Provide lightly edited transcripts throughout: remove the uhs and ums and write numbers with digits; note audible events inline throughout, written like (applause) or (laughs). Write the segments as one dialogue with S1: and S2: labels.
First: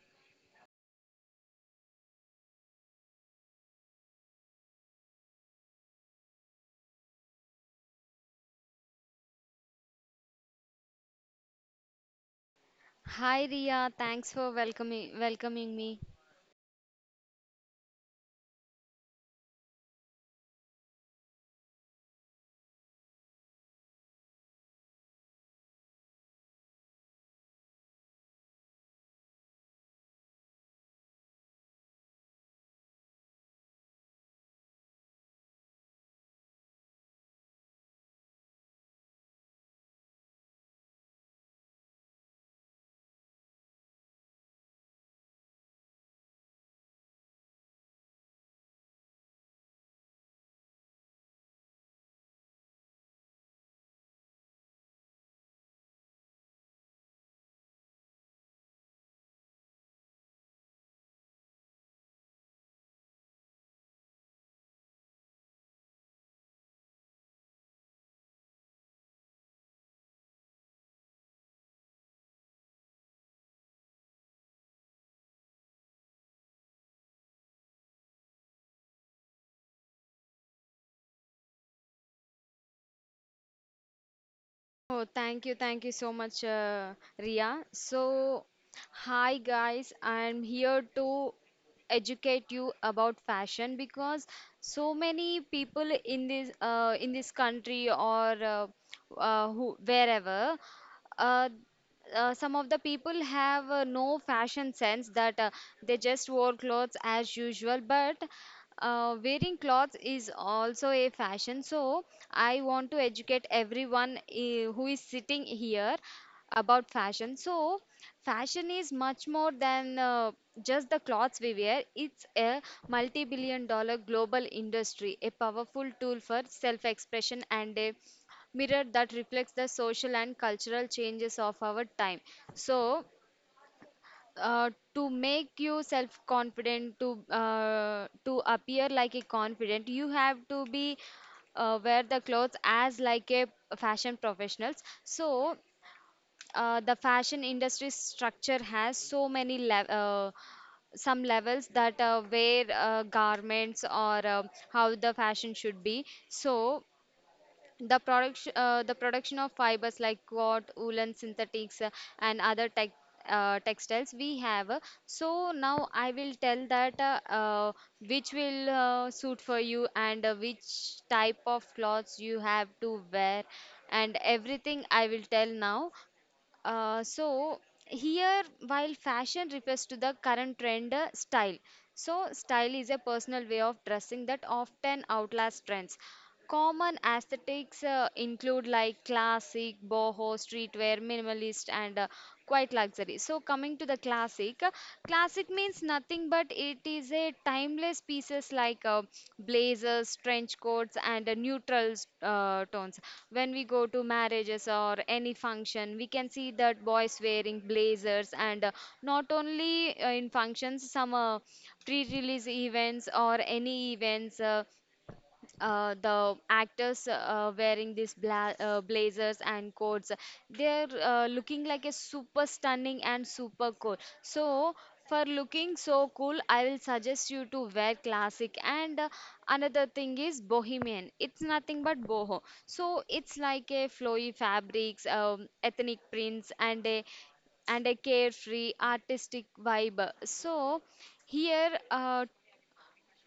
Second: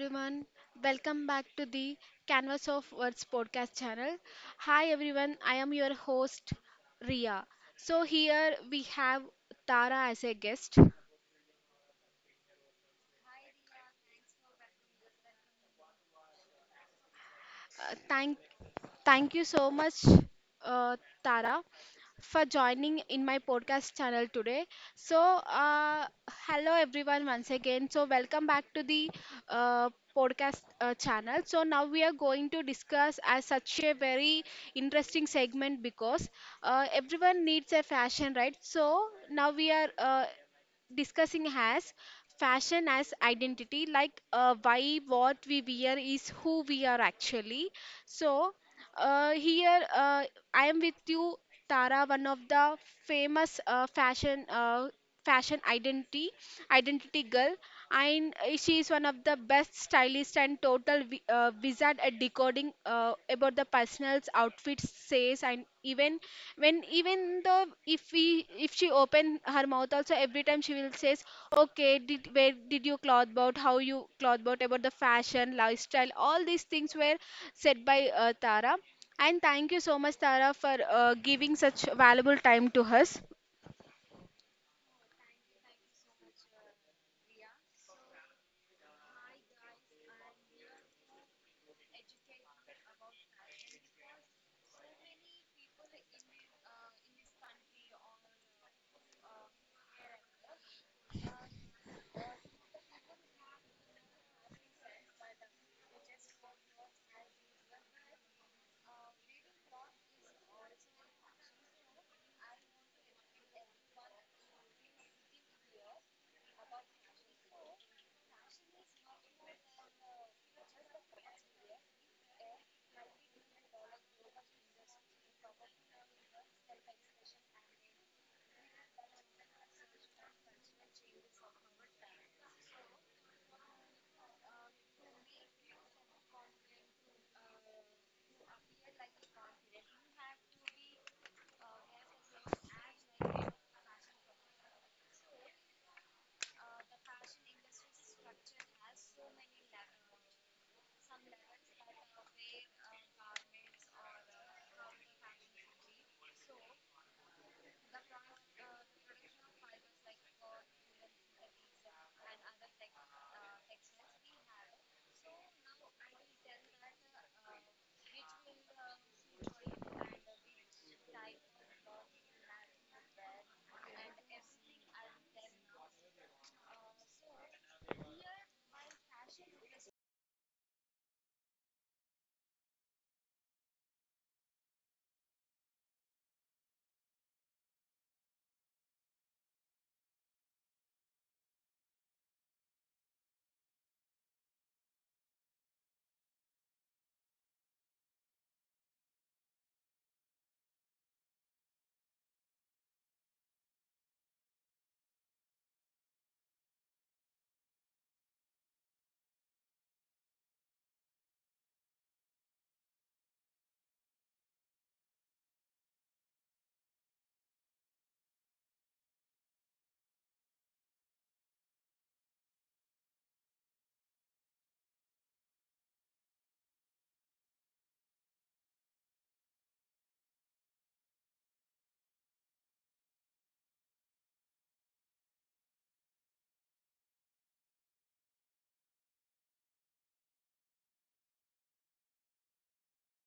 S1: everyone, welcome back to the Canvas of Words podcast channel. Hi everyone, I am your host Ria. So here we have Tara as a guest.
S2: Hi Ria, thanks for welcoming me.
S1: Uh, thank, thank you so much, uh, Tara, for joining in my podcast channel today. So, hello everyone once again. So, welcome back to the uh, podcast channel. So, now we are going to discuss as such a very interesting segment because everyone needs a fashion, right? So, now we are discussing has fashion as identity, like why what we wear is who we are actually. So here, I am with you Tara, one of the famous fashion identity girl, and she is one of the best stylist and total wizard at decoding about the personal's outfits, says. And even when, even though if we, if she open her mouth also, every time she will say, okay, did where did you cloth about how you cloth about the fashion, lifestyle, all these things were said by Tara. And thank you so much, Tara, for giving such valuable time to us.
S2: Oh, thank you so much, Ria. So, hi guys, I'm here to educate you about fashion because so many people in this country or wherever uh, some of the people have no fashion sense that they just wore clothes as usual but wearing clothes is also a fashion. So I want to educate everyone who is sitting here about fashion. So fashion is much more than just the clothes we wear. It's a multi-billion dollar global industry, a powerful tool for self-expression and a mirror that reflects the social and cultural changes of our time. So to make you self confident to appear like a confident you have to be wear the clothes as like a fashion professionals. So the fashion industry structure has so many levels that wear garments or how the fashion should be. So the production of fibers like cloth, woolen, synthetics, and other textiles we have. So now I will tell that which will suit for you and which type of clothes you have to wear, and everything I will tell now. So here, while fashion refers to the current trend, style. So, style is a personal way of dressing that often outlasts trends. Common aesthetics include like classic, boho, streetwear, minimalist, and quite luxury. So coming to the classic, means nothing but it is a timeless pieces like blazers, trench coats, and neutral tones. When we go to marriages or any function, we can see that boys wearing blazers, and not only in functions, some pre-release events or any events. The actors wearing these blazers and coats, they're looking like a super stunning and super cool. So for looking so cool, I will suggest you to wear classic. And another thing is bohemian, it's nothing but boho. So it's like a flowy fabrics, ethnic prints, and a carefree artistic vibe. So here uh,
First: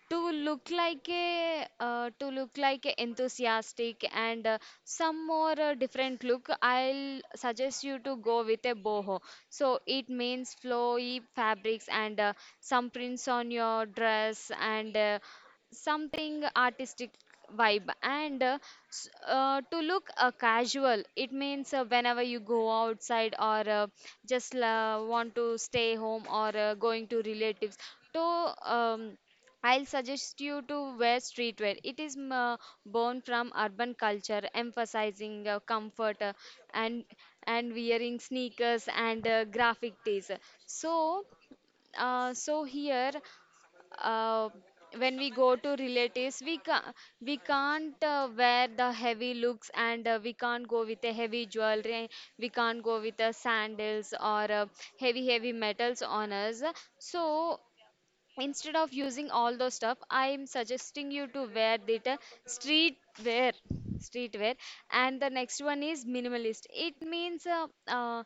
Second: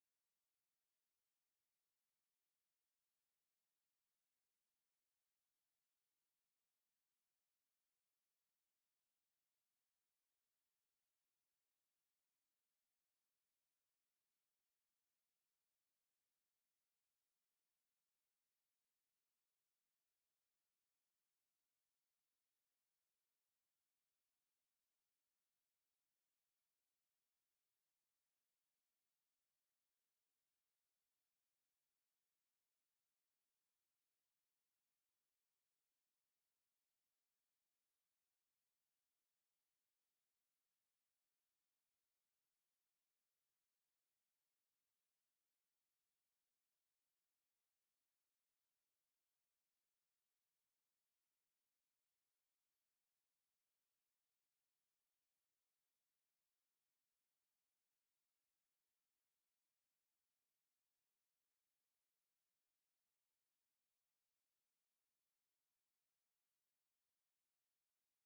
S2: to look like a uh, to look like a enthusiastic and some more different look, I'll suggest you to go with a boho. So it means flowy fabrics and some prints on your dress, and something artistic vibe. And to look casual, it means whenever you go outside, or just want to stay home, or going to relatives, to um, I'll suggest you to wear streetwear. It is born from urban culture, emphasizing comfort, and and wearing sneakers and graphic tees. So, so here, uh, when we go to relatives, we can't wear the heavy looks, and we can't go with a heavy jewelry. We can't go with the sandals or heavy metals on us. So instead of using all those stuff, I'm suggesting you to wear that uh, street wear street wear. And the next one is minimalist, it means uh,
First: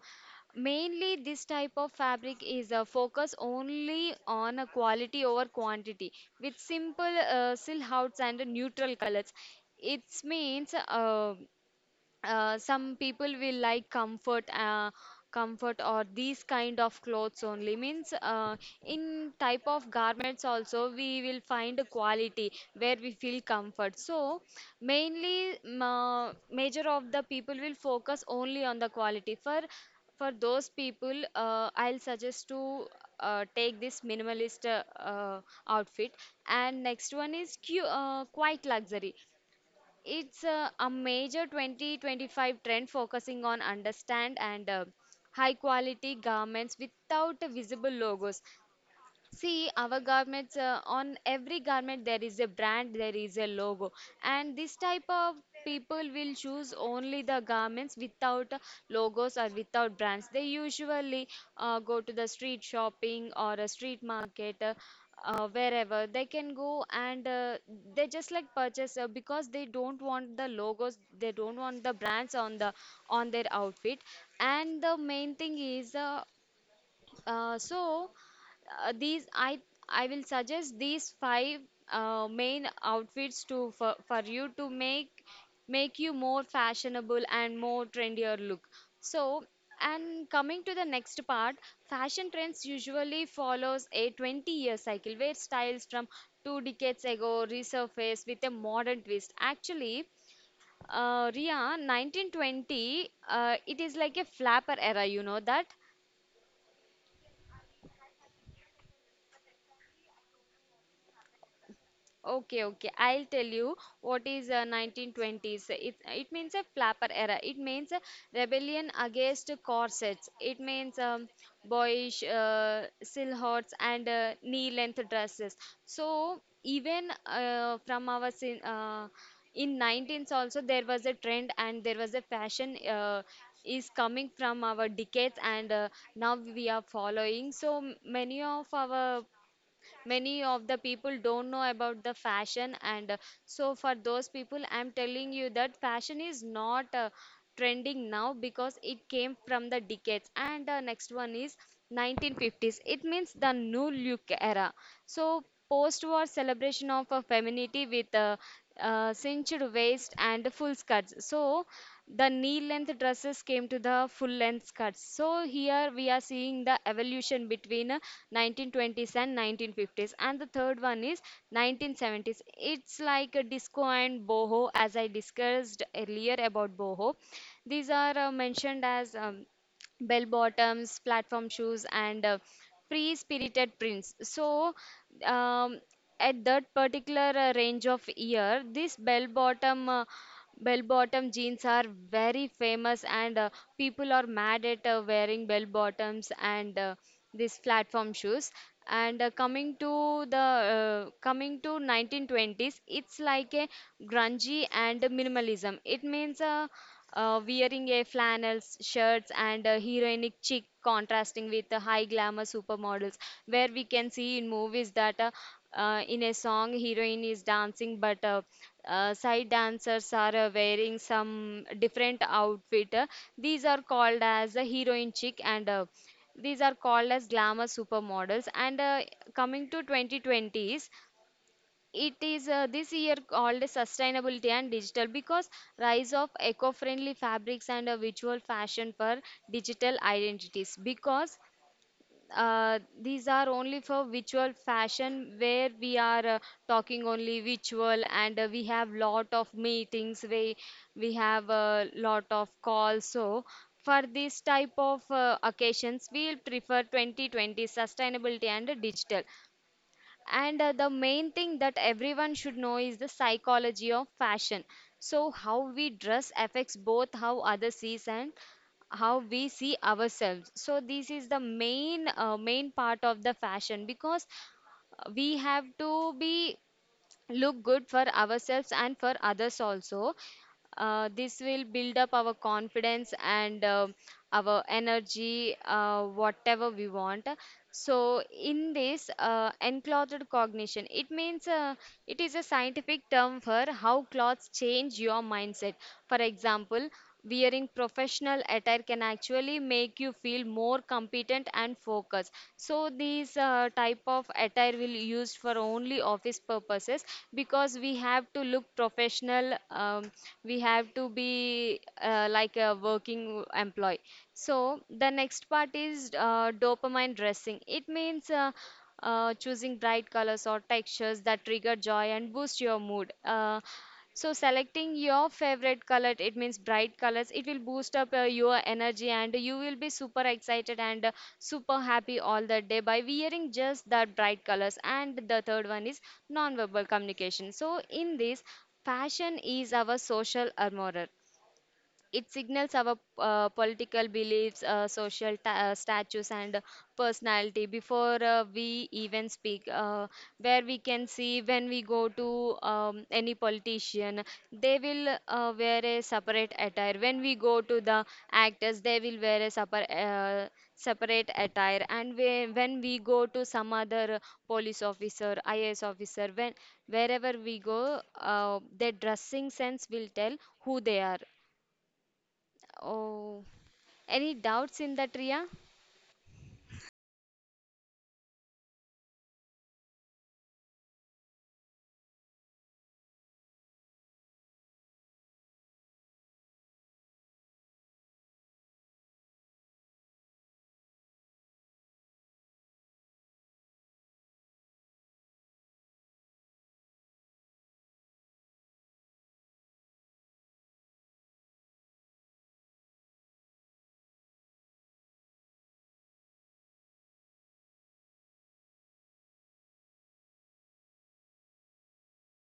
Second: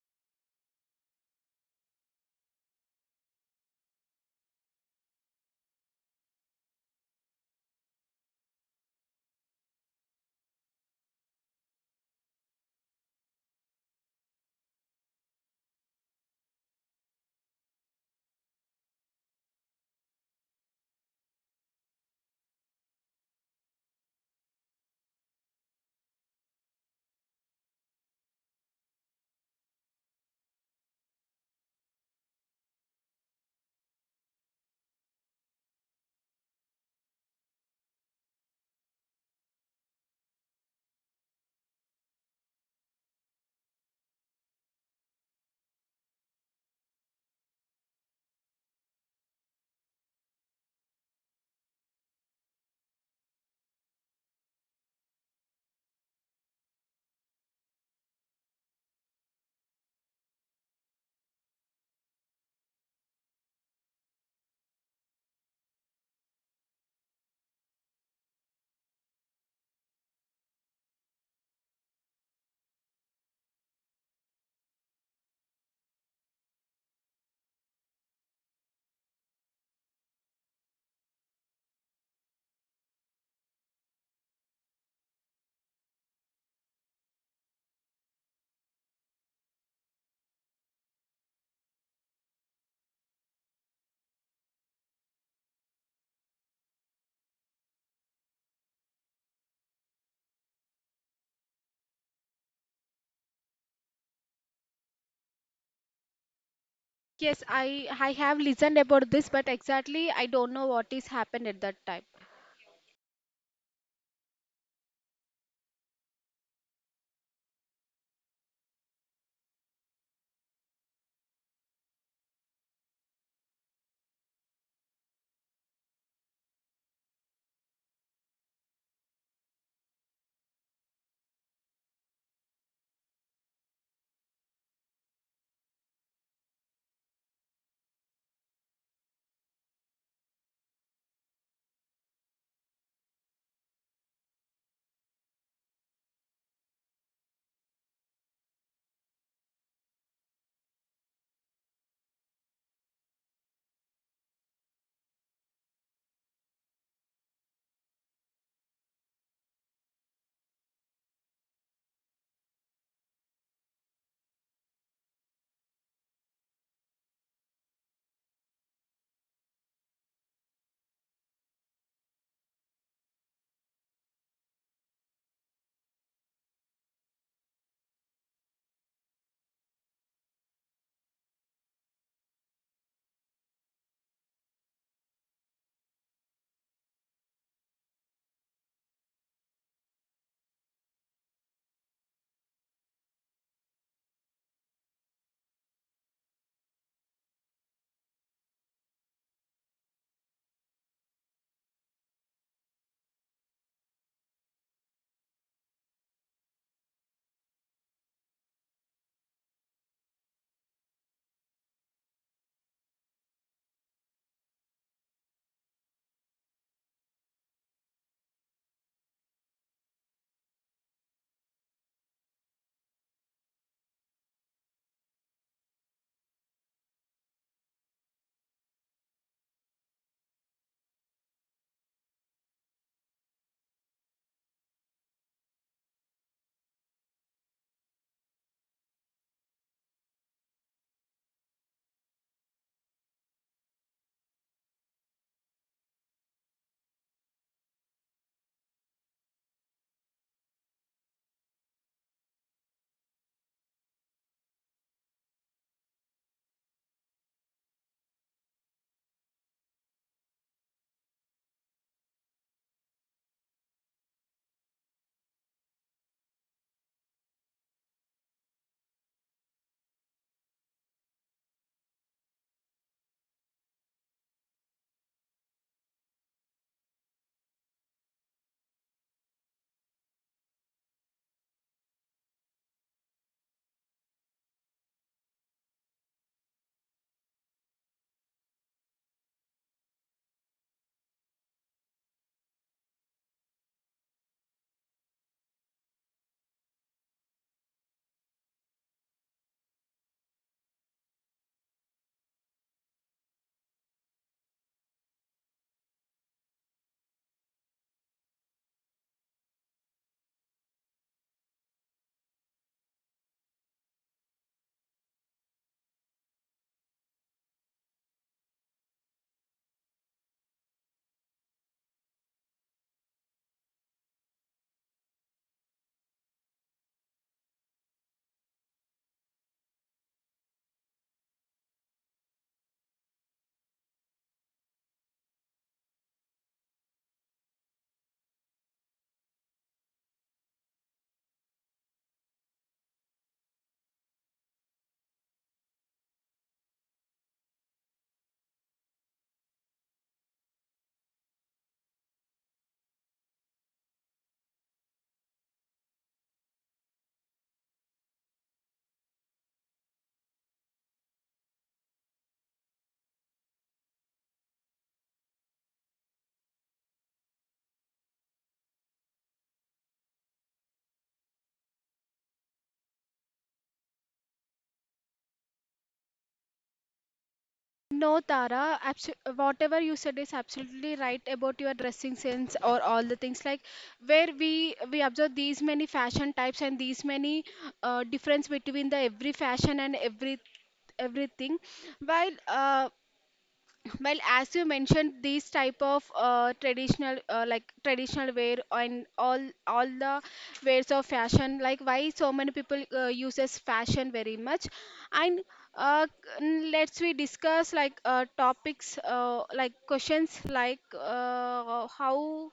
S2: mainly this type of fabric is a focus only on a quality over quantity with simple silhouettes and neutral colors. It means some people will like comfort or these kind of clothes only means in type of garments also we will find a quality where we feel comfort. So mainly ma major of the people will focus only on the quality. For those people I'll suggest to take this minimalist uh, outfit. And next one is quite luxury, it's a major 2025 trend focusing on understand and high quality garments without visible logos. See, our garments, on every garment there is a brand, there is a logo. And this type of people will choose only the garments without logos or without brands. They usually go to the street shopping or a street market. Wherever they can go, and they just like purchase because they don't want the logos, they don't want the brands on their outfit. And the main thing is uh, so these I will suggest these 5 main outfits to for you to make you more fashionable and more trendier look. So and coming to the next part, fashion trends usually follows a 20-year cycle where styles from two decades ago resurface with a modern twist. Actually, Ria, 1920, it is like a flapper era, you know that?
S1: Yes, I have listened about this, but exactly I don't know what is happened at that time.
S2: Okay, okay. I'll tell you what is 1920s. It means a flapper era. It means a rebellion against corsets. It means boyish silhouettes and knee-length dresses. So even in 19s also there was a trend and there was a fashion is coming from our decades, and now we are following. So many of our many of the people don't know about the fashion, and so for those people I'm telling you that fashion is not trending now because it came from the decades. And the next one is 1950s, it means the new look era. So post-war celebration of a femininity with cinched waist and full skirts. So the knee length dresses came to the full length skirts. So here we are seeing the evolution between 1920s and 1950s. And the third one is 1970s. It's like a disco and boho, as I discussed earlier about boho. These are mentioned as bell bottoms, platform shoes, and free spirited prints. So, um, at that particular range of year, this Bell bottom jeans are very famous, and people are mad at wearing bell bottoms and these platform shoes. And coming to 1920s, it's like a grungy and minimalism. It means wearing a flannels shirts and a heroinic chic contrasting with the high glamour supermodels, where we can see in movies that in a song heroine is dancing, but side dancers are wearing some different outfit. These are called as the heroine chic, and these are called as glamour supermodels. And coming to 2020s, it is this year called sustainability and digital, because rise of eco-friendly fabrics and a visual fashion for digital identities. Because these are only for visual fashion where we are talking only visual, and we have lot of meetings, we have a lot of calls. So for this type of occasions we will prefer 2020 sustainability and digital. And the main thing that everyone should know is the psychology of fashion. So how we dress affects both how others sees and how we see ourselves. So this is the main part of the fashion, because we have to be look good for ourselves and for others also. This will build up our confidence and our energy, whatever we want. So, in this enclothed cognition, it means it is a scientific term for how clothes change your mindset. For example, wearing professional attire can actually make you feel more competent and focused. So these type of attire will used for only office purposes, because we have to look professional. We have to be like a working employee. So the next part is dopamine dressing, it means choosing bright colors or textures that trigger joy and boost your mood. So selecting your favorite color, it means bright colors, it will boost up your energy and you will be super excited and super happy all the day by wearing just that bright colors. And the third one is non-verbal communication. So in this, fashion is our social armor. It signals our political beliefs, social status, and personality before we even speak. Where we can see, when we go to any politician, they will wear a separate attire. When we go to the actors, they will wear a separate. Separate attire. And we, when we go to some other police officer, IAS officer, when wherever we go, their dressing sense will tell who they are. Oh, any doubts in that, Ria?
S1: No, Tara, abso- whatever you said is absolutely right about your dressing sense or all the things, like where we observe these many fashion types and these many difference between the every fashion and everything. While well, as you mentioned these type of traditional like traditional wear and all the wares of fashion, like why so many people uses fashion very much. And uh, let's we discuss like topics like questions like how,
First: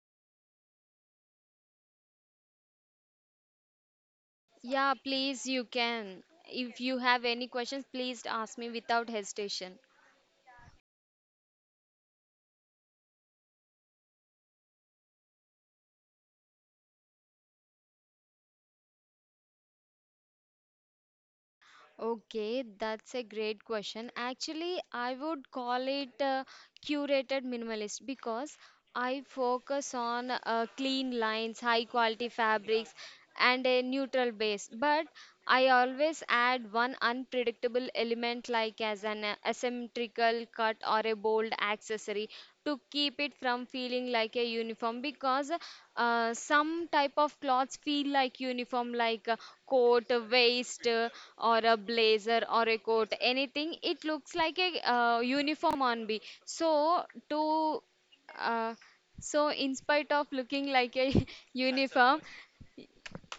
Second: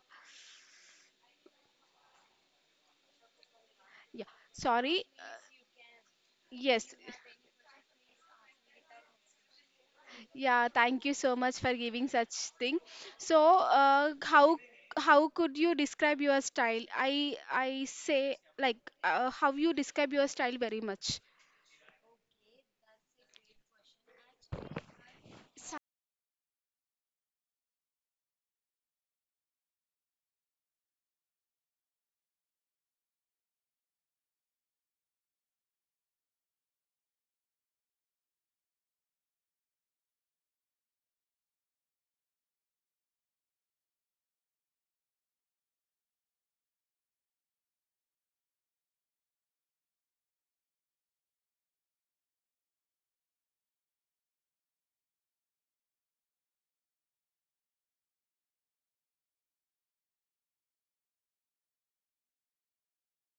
S1: yeah,
S2: Yeah,
S1: sorry.
S2: please, you can. If
S1: Yes.
S2: you have any questions, please ask me without hesitation.
S1: Yeah, thank you so much for giving such thing. So, how could you describe your style? I say, like how you describe your style very much.
S2: Okay, that's a great question. Actually, I would call it curated minimalist, because I focus on clean lines, high quality fabrics, and a neutral base. But I always add one unpredictable element, like as an symmetrical cut or a bold accessory to keep it from feeling like a uniform. Because some type of clothes feel like uniform, like a coat, a vest, or a blazer or a coat, anything, it looks like a uniform on me. So to uh, so in spite of looking like a (laughs) uniform,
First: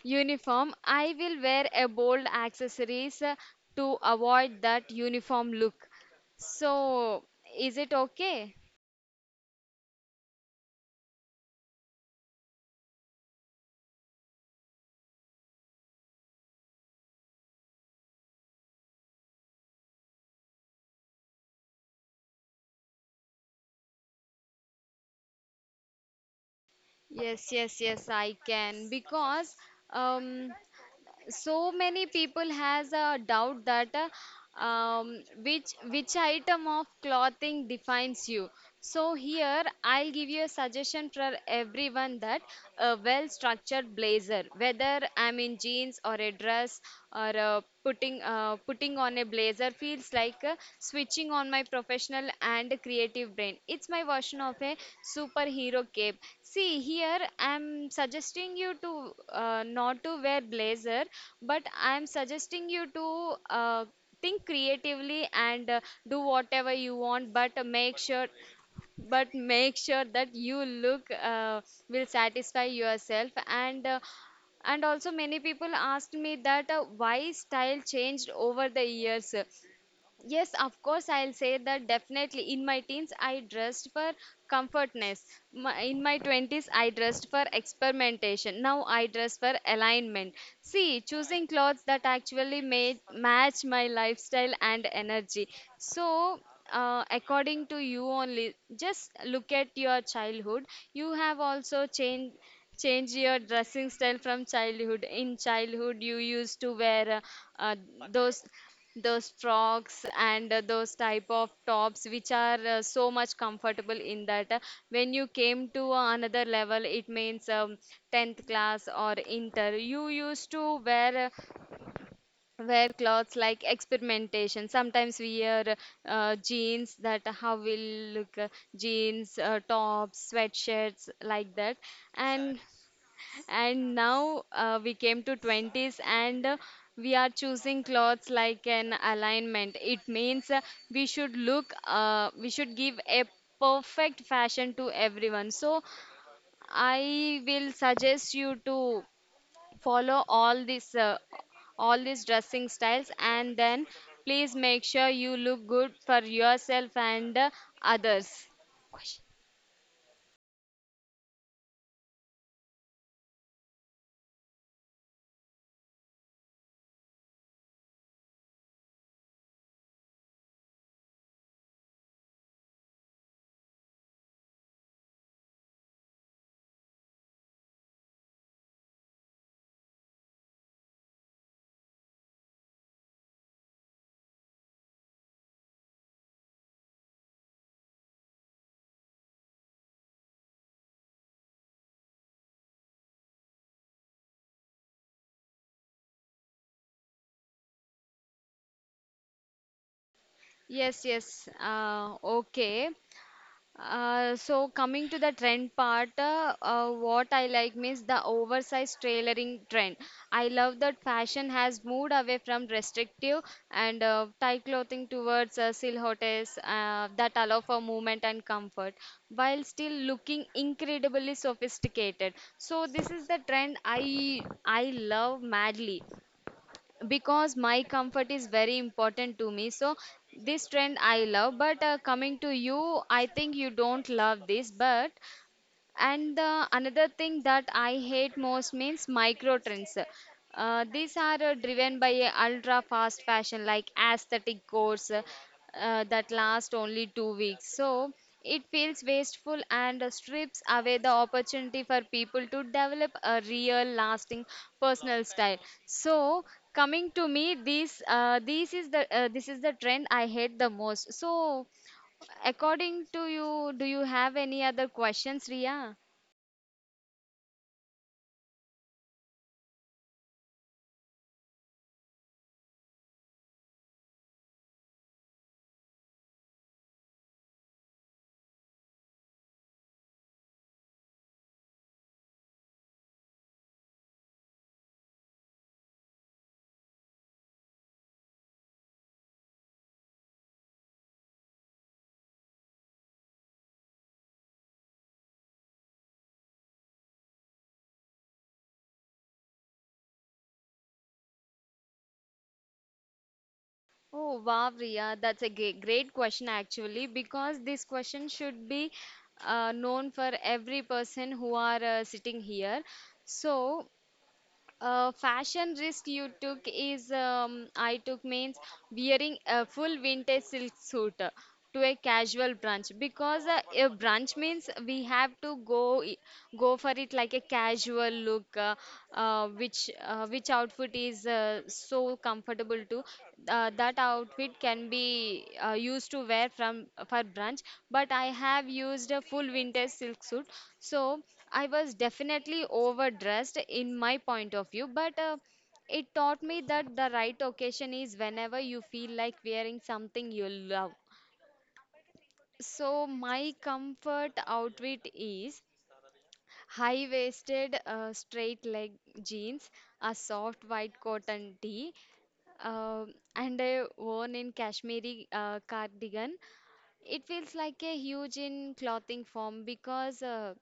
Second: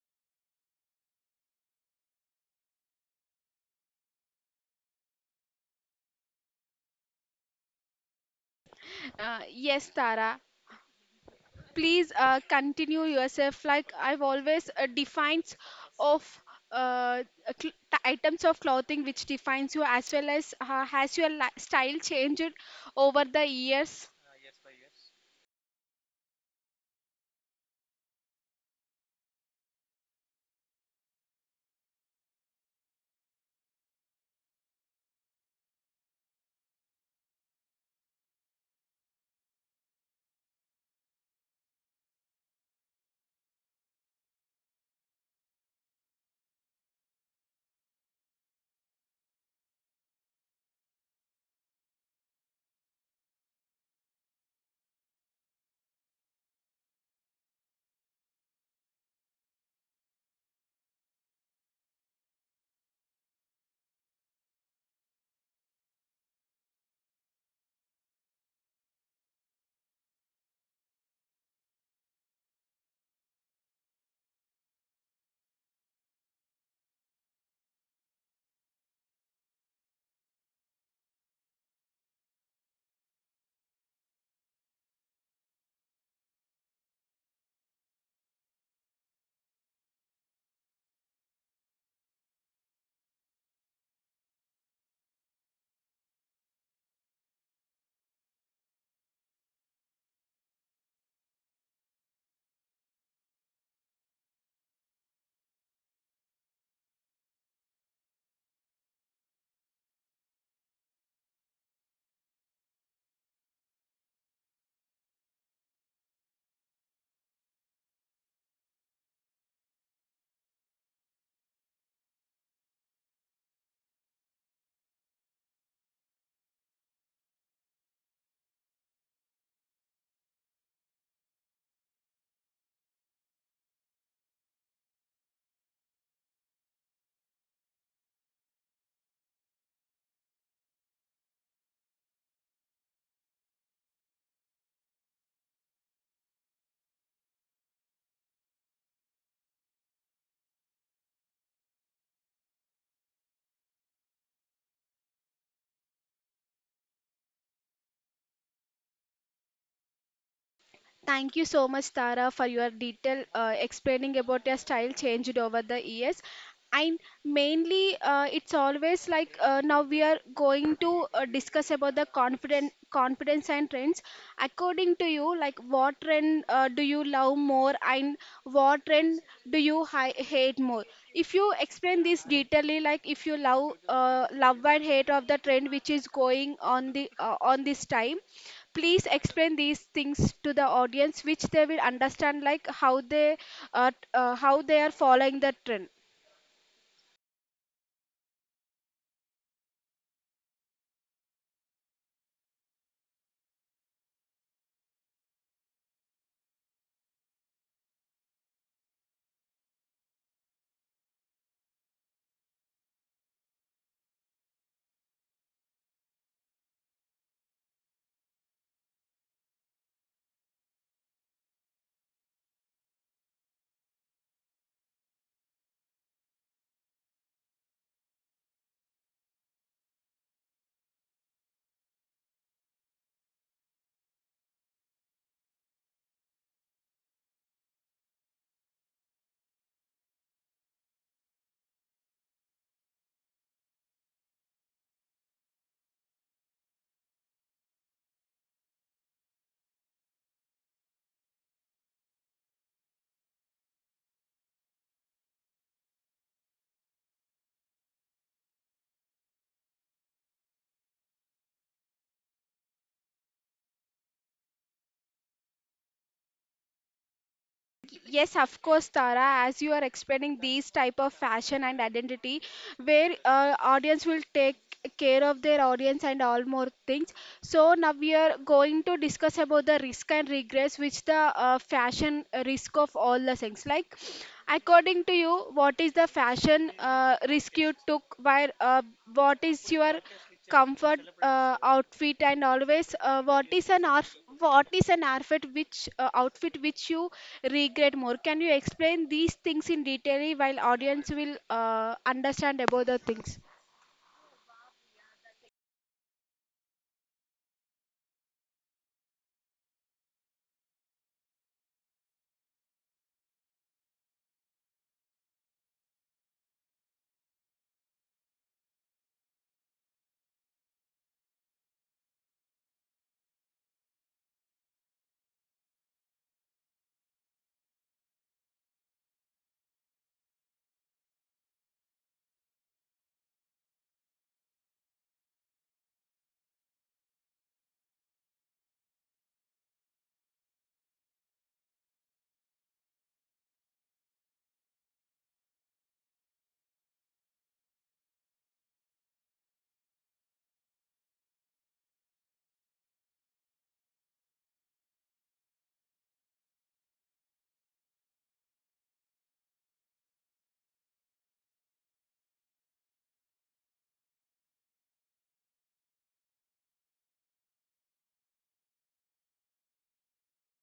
S2: uniform, I will wear a bold accessories to avoid that uniform look. So, is it okay?
S1: Yes, Tara. Please continue yourself. Like, I've always defines of uh, items of clothing which defines you, as well as has your style changed over the years.
S2: Yes, yes, yes, I can. Because um, so many people has a doubt that which item of clothing defines you. So here I'll give you a suggestion for everyone that a well structured blazer, whether I'm in jeans or a dress or a putting on a blazer, feels like switching on my professional and creative brain. It's my version of a superhero cape. See, here I'm suggesting you to not to wear blazer, but I'm suggesting you to think creatively and do whatever you want. But make sure that you look will satisfy yourself. And and also, many people asked me that why style changed over the years. Yes, of course, I'll say that definitely. In my teens, I dressed for comfortness. My, in my 20s, I dressed for experimentation. Now I dress for alignment. See, choosing clothes that actually made, match my lifestyle and energy. So, according to you only, just look at your childhood. You have also changed change your dressing style from childhood. In childhood, you used to wear uh, uh, those those frocks and those type of tops which are so much comfortable in that. When you came to another level, it means 10th class or inter, you used to wear wear clothes like experimentation. Sometimes we wear jeans. That how will look jeans, tops, sweatshirts like that. And and now we came to 20s, and we are choosing clothes like an alignment. It means we should look, we should give a perfect fashion to everyone. So I will suggest you to follow all these dressing styles and then please make sure you look good for yourself and others.
S1: Thank you so much, Tara, for your detail explaining about your style changed over the years. And mainly, it's always like. Now we are going to discuss about the confident confidence and trends. According to you, like, what trend do you love more, and what trend do you hate more? If you explain this detailedly, like if you love, love and hate of the trend which is going on the on this time, please explain these things to the audience which they will understand, like how they are following the trend.
S2: Yes, yes. Okay. So coming to the trend part, what I like means the oversized tailoring trend. I love that fashion has moved away from restrictive and tight clothing towards silhouettes that allow for movement and comfort while still looking incredibly sophisticated. So this is the trend I love madly because my comfort is very important to me. So this trend I love. But coming to you, I think you don't love this. But and the another thing that I hate most means micro trends. These are driven by a ultra fast fashion like aesthetic course, that last only 2 weeks. So it feels wasteful, and strips away the opportunity for people to develop a real lasting personal style. So coming to me, this is the trend I hate the most. So according to you, do you have any other questions, Ria?
S1: Yes, of course, Tara. As you are explaining these type of fashion and identity, where audience will take care of their audience and all more things. So now we are going to discuss about the risk and regress, which the fashion risk of all the things. Like, according to you, what is the fashion risk you took? Where, what is your comfort outfit, and always what is an art? What is an outfit which, outfit which you regret more? Can you explain these things in detail while audience will understand about the things?
S2: Oh, wow, Riya, that's a great question actually, because this question should be known for every person who are sitting here. So, fashion risk you took is, I took means wearing a full vintage silk suit to a casual brunch. Because a brunch means we have to go, go for it like a casual look, which outfit is so comfortable to, that outfit can be used to wear from for brunch. But I have used a full vintage silk suit. So I was definitely overdressed in my point of view, but it taught me that the right occasion is whenever you feel like wearing something you love. So, my comfort outfit is high waisted, straight leg jeans, a soft white cotton tee, uh, and a worn in Kashmiri cardigan. It feels like a huge in clothing form. Because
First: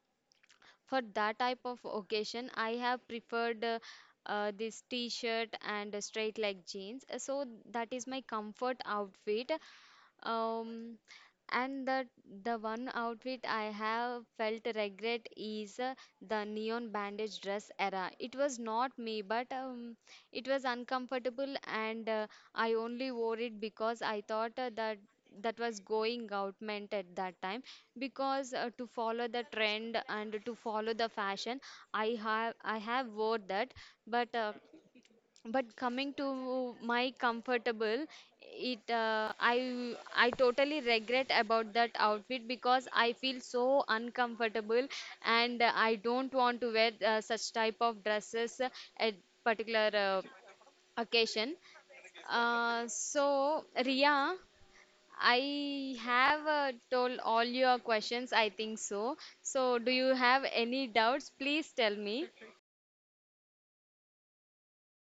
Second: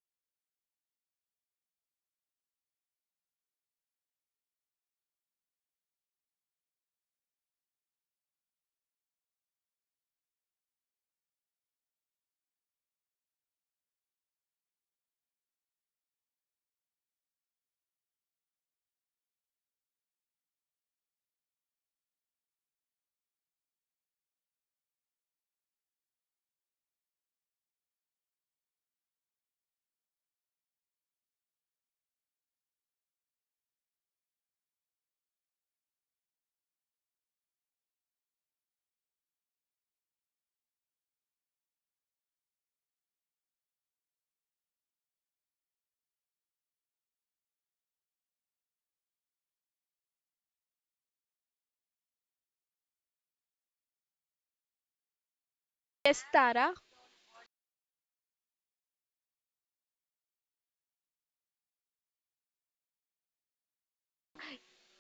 S2: for that type of occasion, I have preferred this t-shirt and a straight leg jeans. So that is my comfort outfit. um, and the one outfit I have felt regret is the neon bandage dress era. It was not me, but it was uncomfortable, and I only wore it because I thought that that was going out meant at that time. Because to follow the trend and to follow the fashion, I have wore that. But but coming to my comfortable, it I totally regret about that outfit because I feel so uncomfortable, and I don't want to wear such type of dresses at particular occasion. So Ria, I
S1: Yes,
S2: have
S1: Tara.
S2: told all your questions, I think so. So do you have any doubts? Please tell me.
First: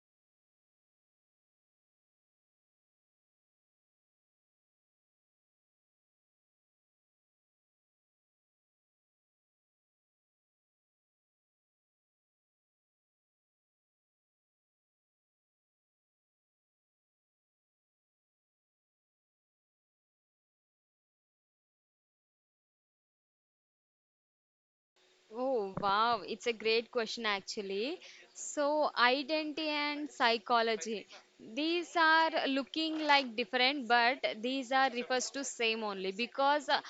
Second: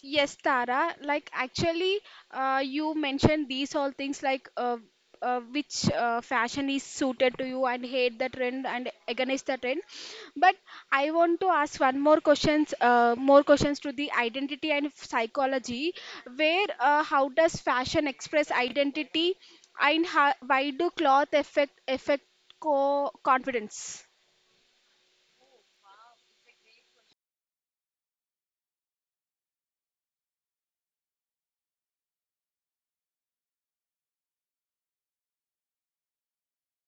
S1: Yes, Tara. Like, actually, you mentioned these all things, like which fashion is suited to you, and hate the trend and against the trend. But I want to ask one more questions to the identity and psychology. Where, how does fashion express identity, and how, why do cloth affect co confidence?
S2: Oh, wow. It's a great question, actually. So, identity and psychology. These are looking like different, but these are refers to same only. Because uh,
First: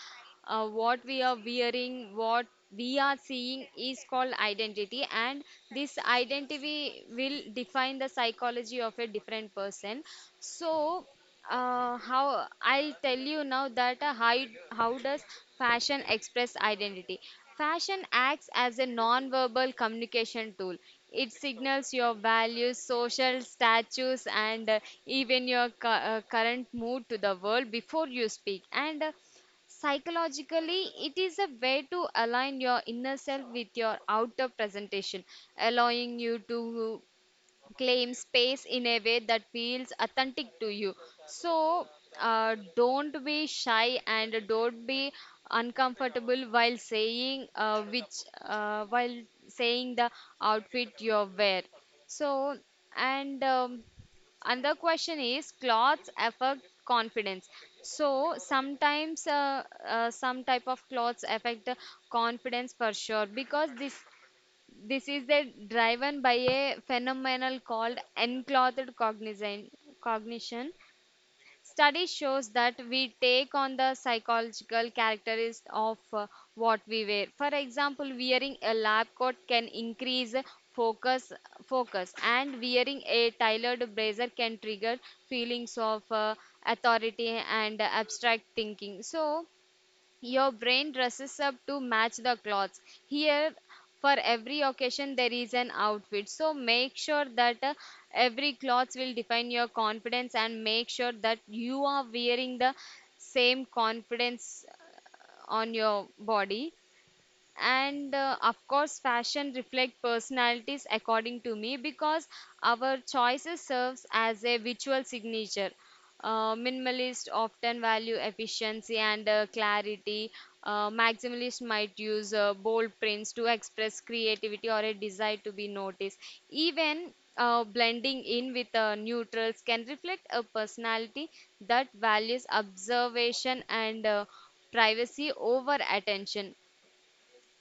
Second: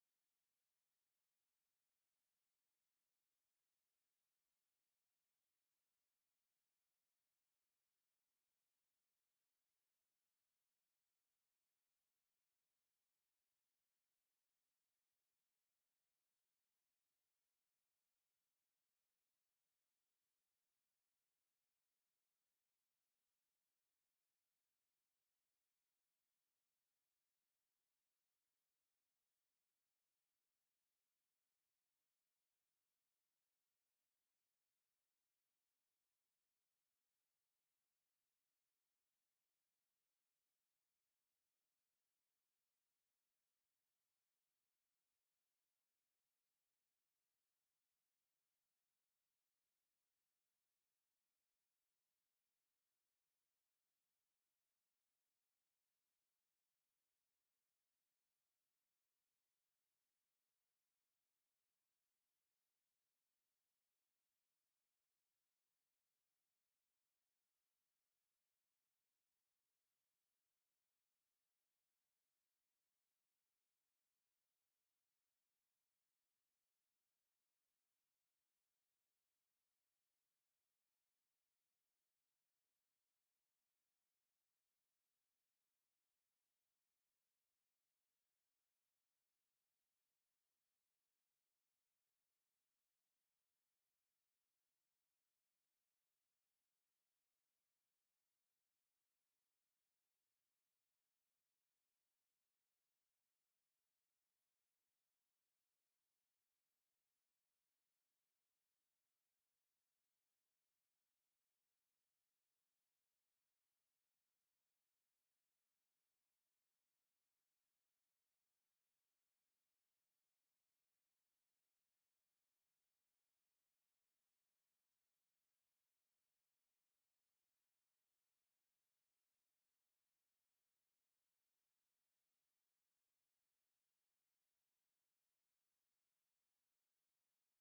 S2: uh, what we are wearing, what we are seeing is called identity, and this identity will define the psychology of a different person. So, how I'll tell you now that how does fashion express identity? Fashion acts as a non-verbal communication tool. It signals your values, social status, and even your current mood to the world before you speak. And psychologically, it is a way to align your inner self with your outer presentation, allowing you to claim space in a way that feels authentic to you. So don't be shy and don't be uncomfortable while saying which while saying the outfit you wear. So and another question is clothes affect confidence. So sometimes some type of clothes affect the confidence for sure. Because this is the driven by a phenomenon called enclothed cognizant, cognition. Study shows that we take on the psychological characteristics of what we wear. For example, wearing a lab coat can increase focus, focus, and wearing a tailored blazer can trigger feelings of authority and abstract thinking. So, your brain dresses up to match the clothes. Here, for every occasion, there is an outfit. So make sure that every clothes will define your confidence and make sure that you are wearing the same confidence on your body. And of course, fashion reflect personalities according to me. Because our choices serves as a visual signature. Minimalist often value efficiency and clarity. Maximalist might use bold prints to express creativity or a desire to be noticed. Even blending in with neutrals can reflect a personality that values observation and privacy over attention.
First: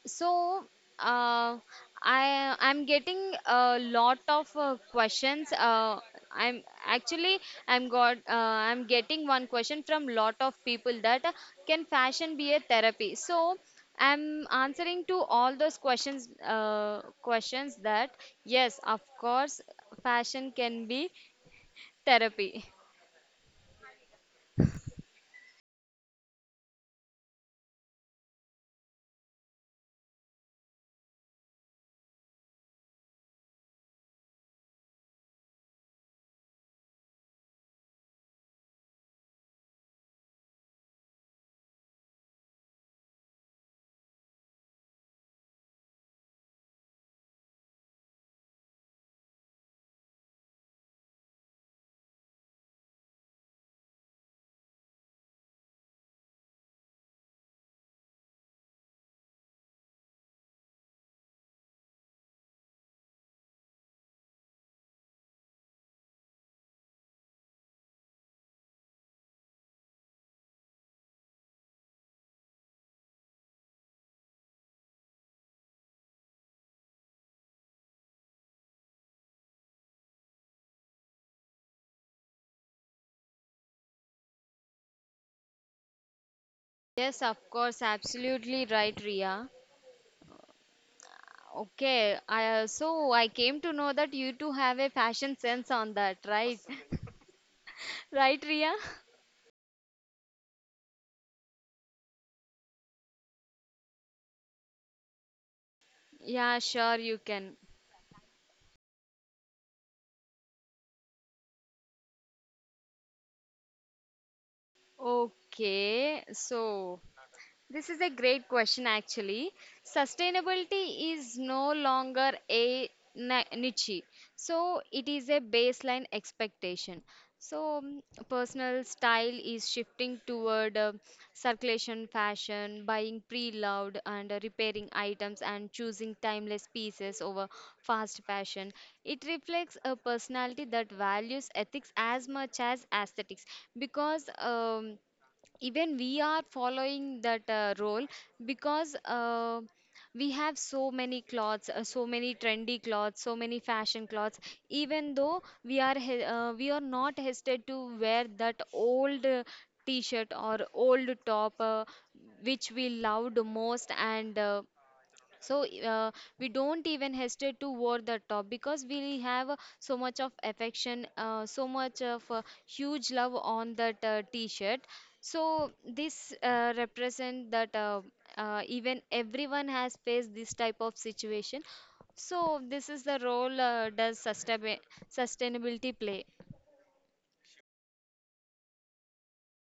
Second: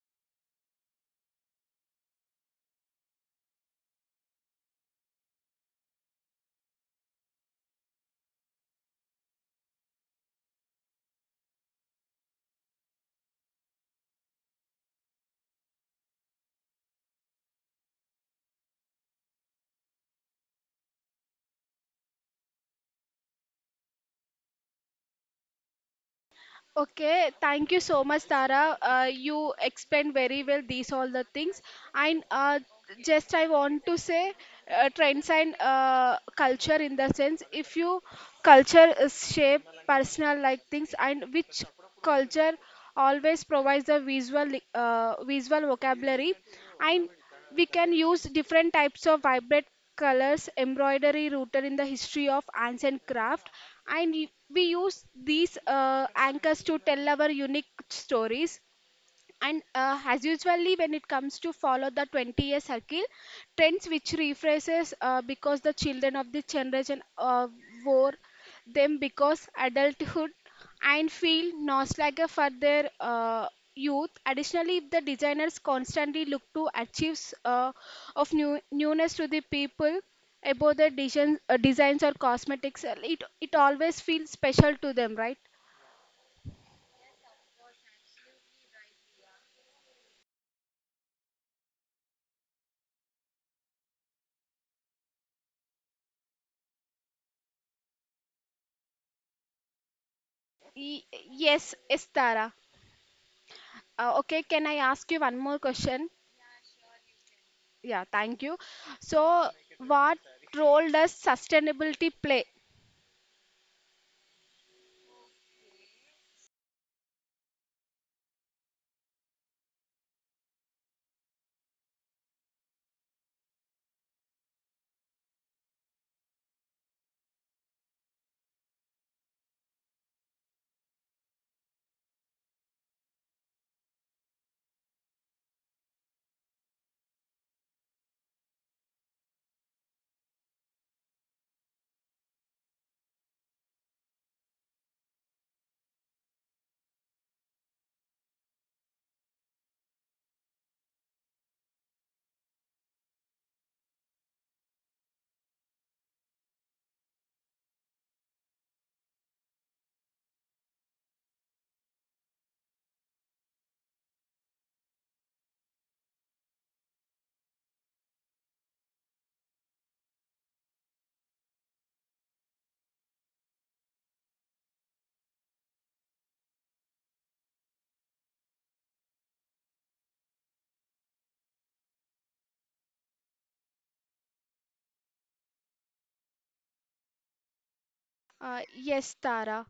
S2: So, uh, I'm getting a lot of questions. I'm actually, I'm getting one question from lot of people that can fashion be a therapy? So I'm answering to all those questions questions that yes, of course, fashion can be therapy.
S1: Okay, thank you so much, Tara. You explained very well these all the things. And just I want to say, trends and culture, in the sense, if you culture is shape personal like things, and which culture always provides a visual vocabulary, and we can use different types of vibrant colors, embroidery rooted in the history of ancient craft, and we use these anchors to tell our unique stories. And as usually, when it comes to follow the 20-year circle, trends which rephrases, because the children of this generation wore them because adulthood and feel nostalgia for their youth. Additionally, if the designers constantly look to achieve uh, newness to the people about their design, designs or cosmetics, it always feels special to them, right?
S2: Yes, of course, absolutely right, Ria. Okay, so I came to know that you two have a fashion sense on that, right? (laughs) Right, Ria?
S1: Y- yes, Estara. Okay, can I ask you one more question?
S2: Yeah, sure, you can.
S1: Yeah, thank you. So, what role does sustainability play?
S2: Okay, so this is a great question actually. Sustainability is no longer a niche, so it is a baseline expectation. So, personal style is shifting toward circulation fashion, buying pre-loved and repairing items and choosing timeless pieces over fast fashion. It reflects a personality that values ethics as much as aesthetics. Because even we are following that role. Because we have so many clothes, so many trendy clothes, so many fashion clothes. Even though we are not hesitant to wear that old t-shirt or old top, which we loved most. And so uh, we don't even hesitate to wear the top because we have so much of affection, so much of huge love on that t-shirt. So this represent that even everyone has faced this type of situation. So this is the role does sustainability play.
S1: Yes, Tara.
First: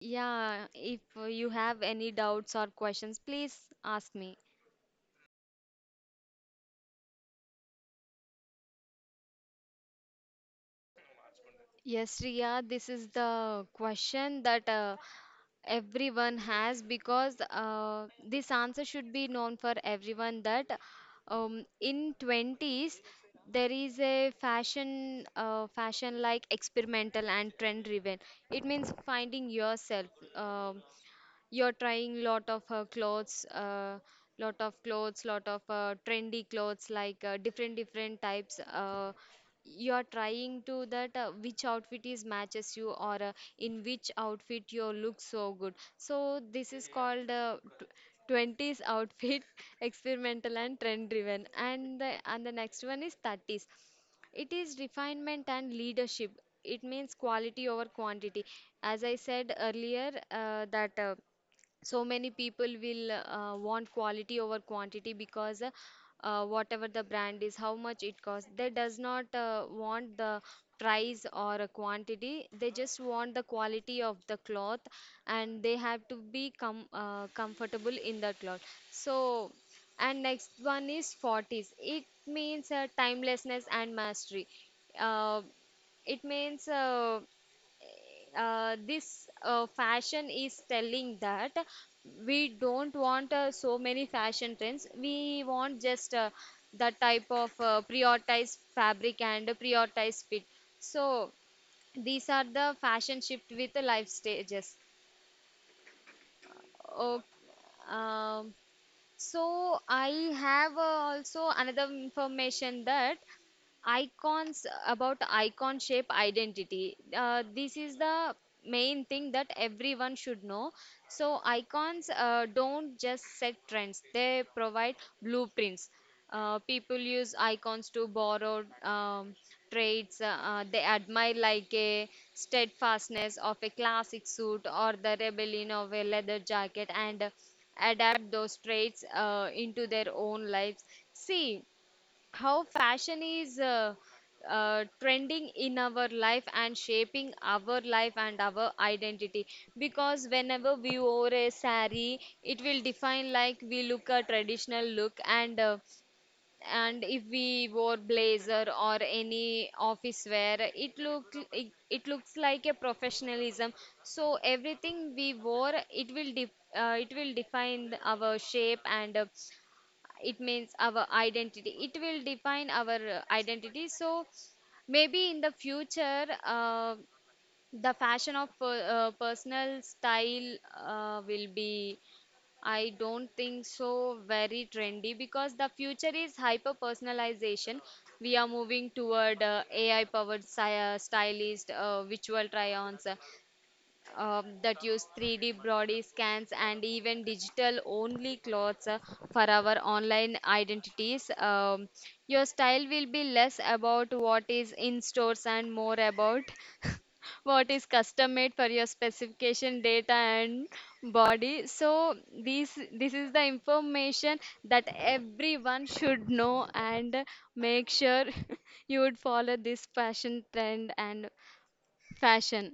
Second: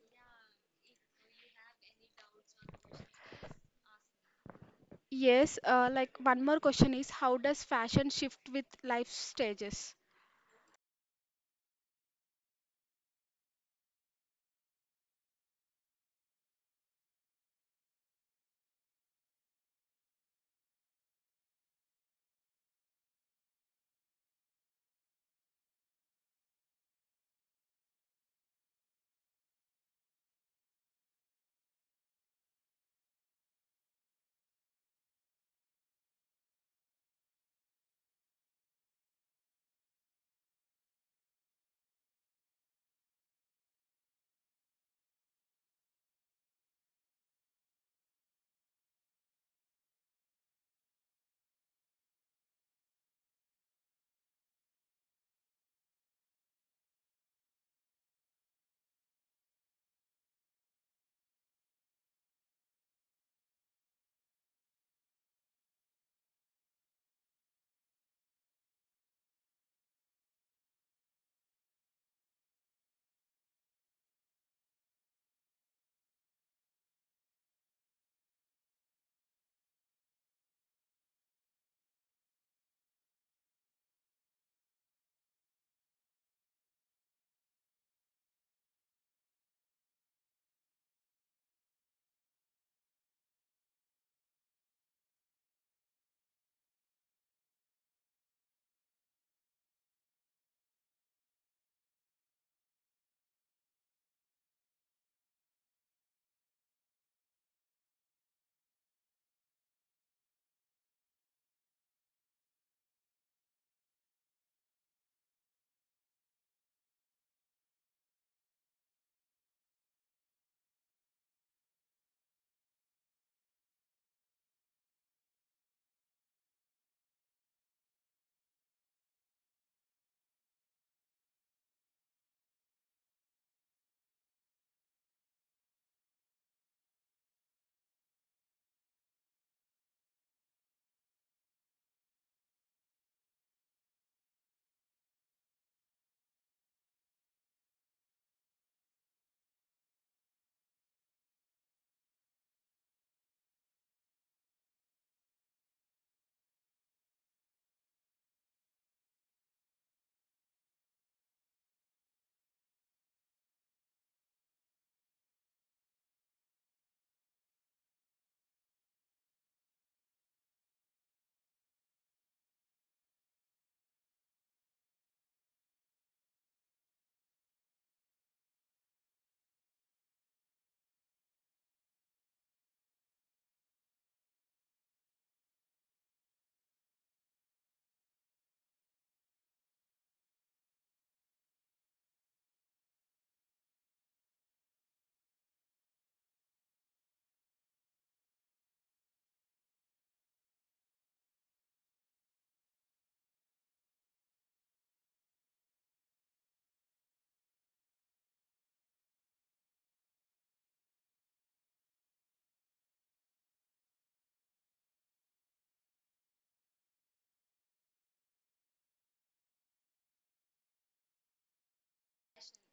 S2: Yeah, if you have any doubts or questions, please ask me.
S1: Yes, like one more question is, how does fashion shift with life stages?
S2: Yes, Riya, this is the question that everyone has. Because this answer should be known for everyone that in 20s there is a fashion like experimental and trend driven. It means finding yourself. Um, you're trying lot of clothes, lot of clothes, lot of trendy clothes, like different different types. You're trying to that which outfit is matches you, or in which outfit you look so good. So this is called 20s outfit (laughs) experimental and trend driven. And the next one is 30s. It is refinement and leadership. It means quality over quantity. As I said earlier that so many people will want quality over quantity. Because whatever the brand is, how much it costs, they does not want the price or a quantity. They just want the quality of the cloth, and they have to be comfortable in the cloth. So and next one is 40s. It means timelessness and mastery. uh, it means this fashion is telling that we don't want so many fashion trends. We want just the type of prioritized fabric and prioritized fit. So these are the fashion shift with the life stages. Okay. um, so I have also another information that icons, about icon shape identity, this is the main thing that everyone should know. So icons don't just set trends, they provide blueprints. People use icons to borrow traits they admire, like a steadfastness of a classic suit or the rebellion of a leather jacket, and adapt those traits into their own lives. See how fashion is trending in our life and shaping our life and our identity. Because whenever we wore a sari, it will define, like, we look a traditional look. And and if we wore blazer or any office wear, it looks like a professionalism. So everything we wore, it will it will define our shape. And it means our identity, it will define our identity. So maybe in the future, the fashion of personal style will be, I don't think so very trendy. Because the future is hyper personalization. We are moving toward AI powered stylist, virtual try ons that use 3D body scans and even digital only clothes for our online identities. Your style will be less about what is in stores and more about (laughs) what is custom made for your specification data and body. So this this is the information that everyone should know, and make sure (laughs) you would follow this fashion trend and fashion.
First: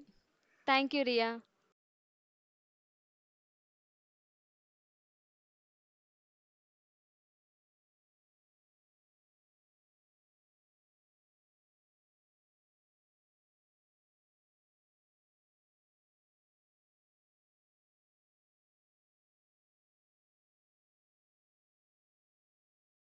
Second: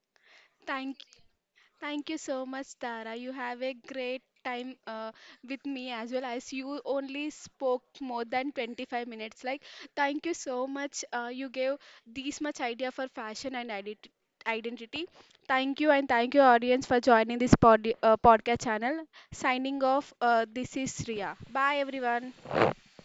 S2: Thank
S1: Thank
S2: you, Ria.
S1: Thank you so much, Tara. You have a great time with me, as well as you only spoke more than 25 minutes. Like, thank you so much. You gave this much idea for fashion and identity. Thank you, and thank you, audience, for joining this podcast channel. Signing off, this is Ria. Bye, everyone.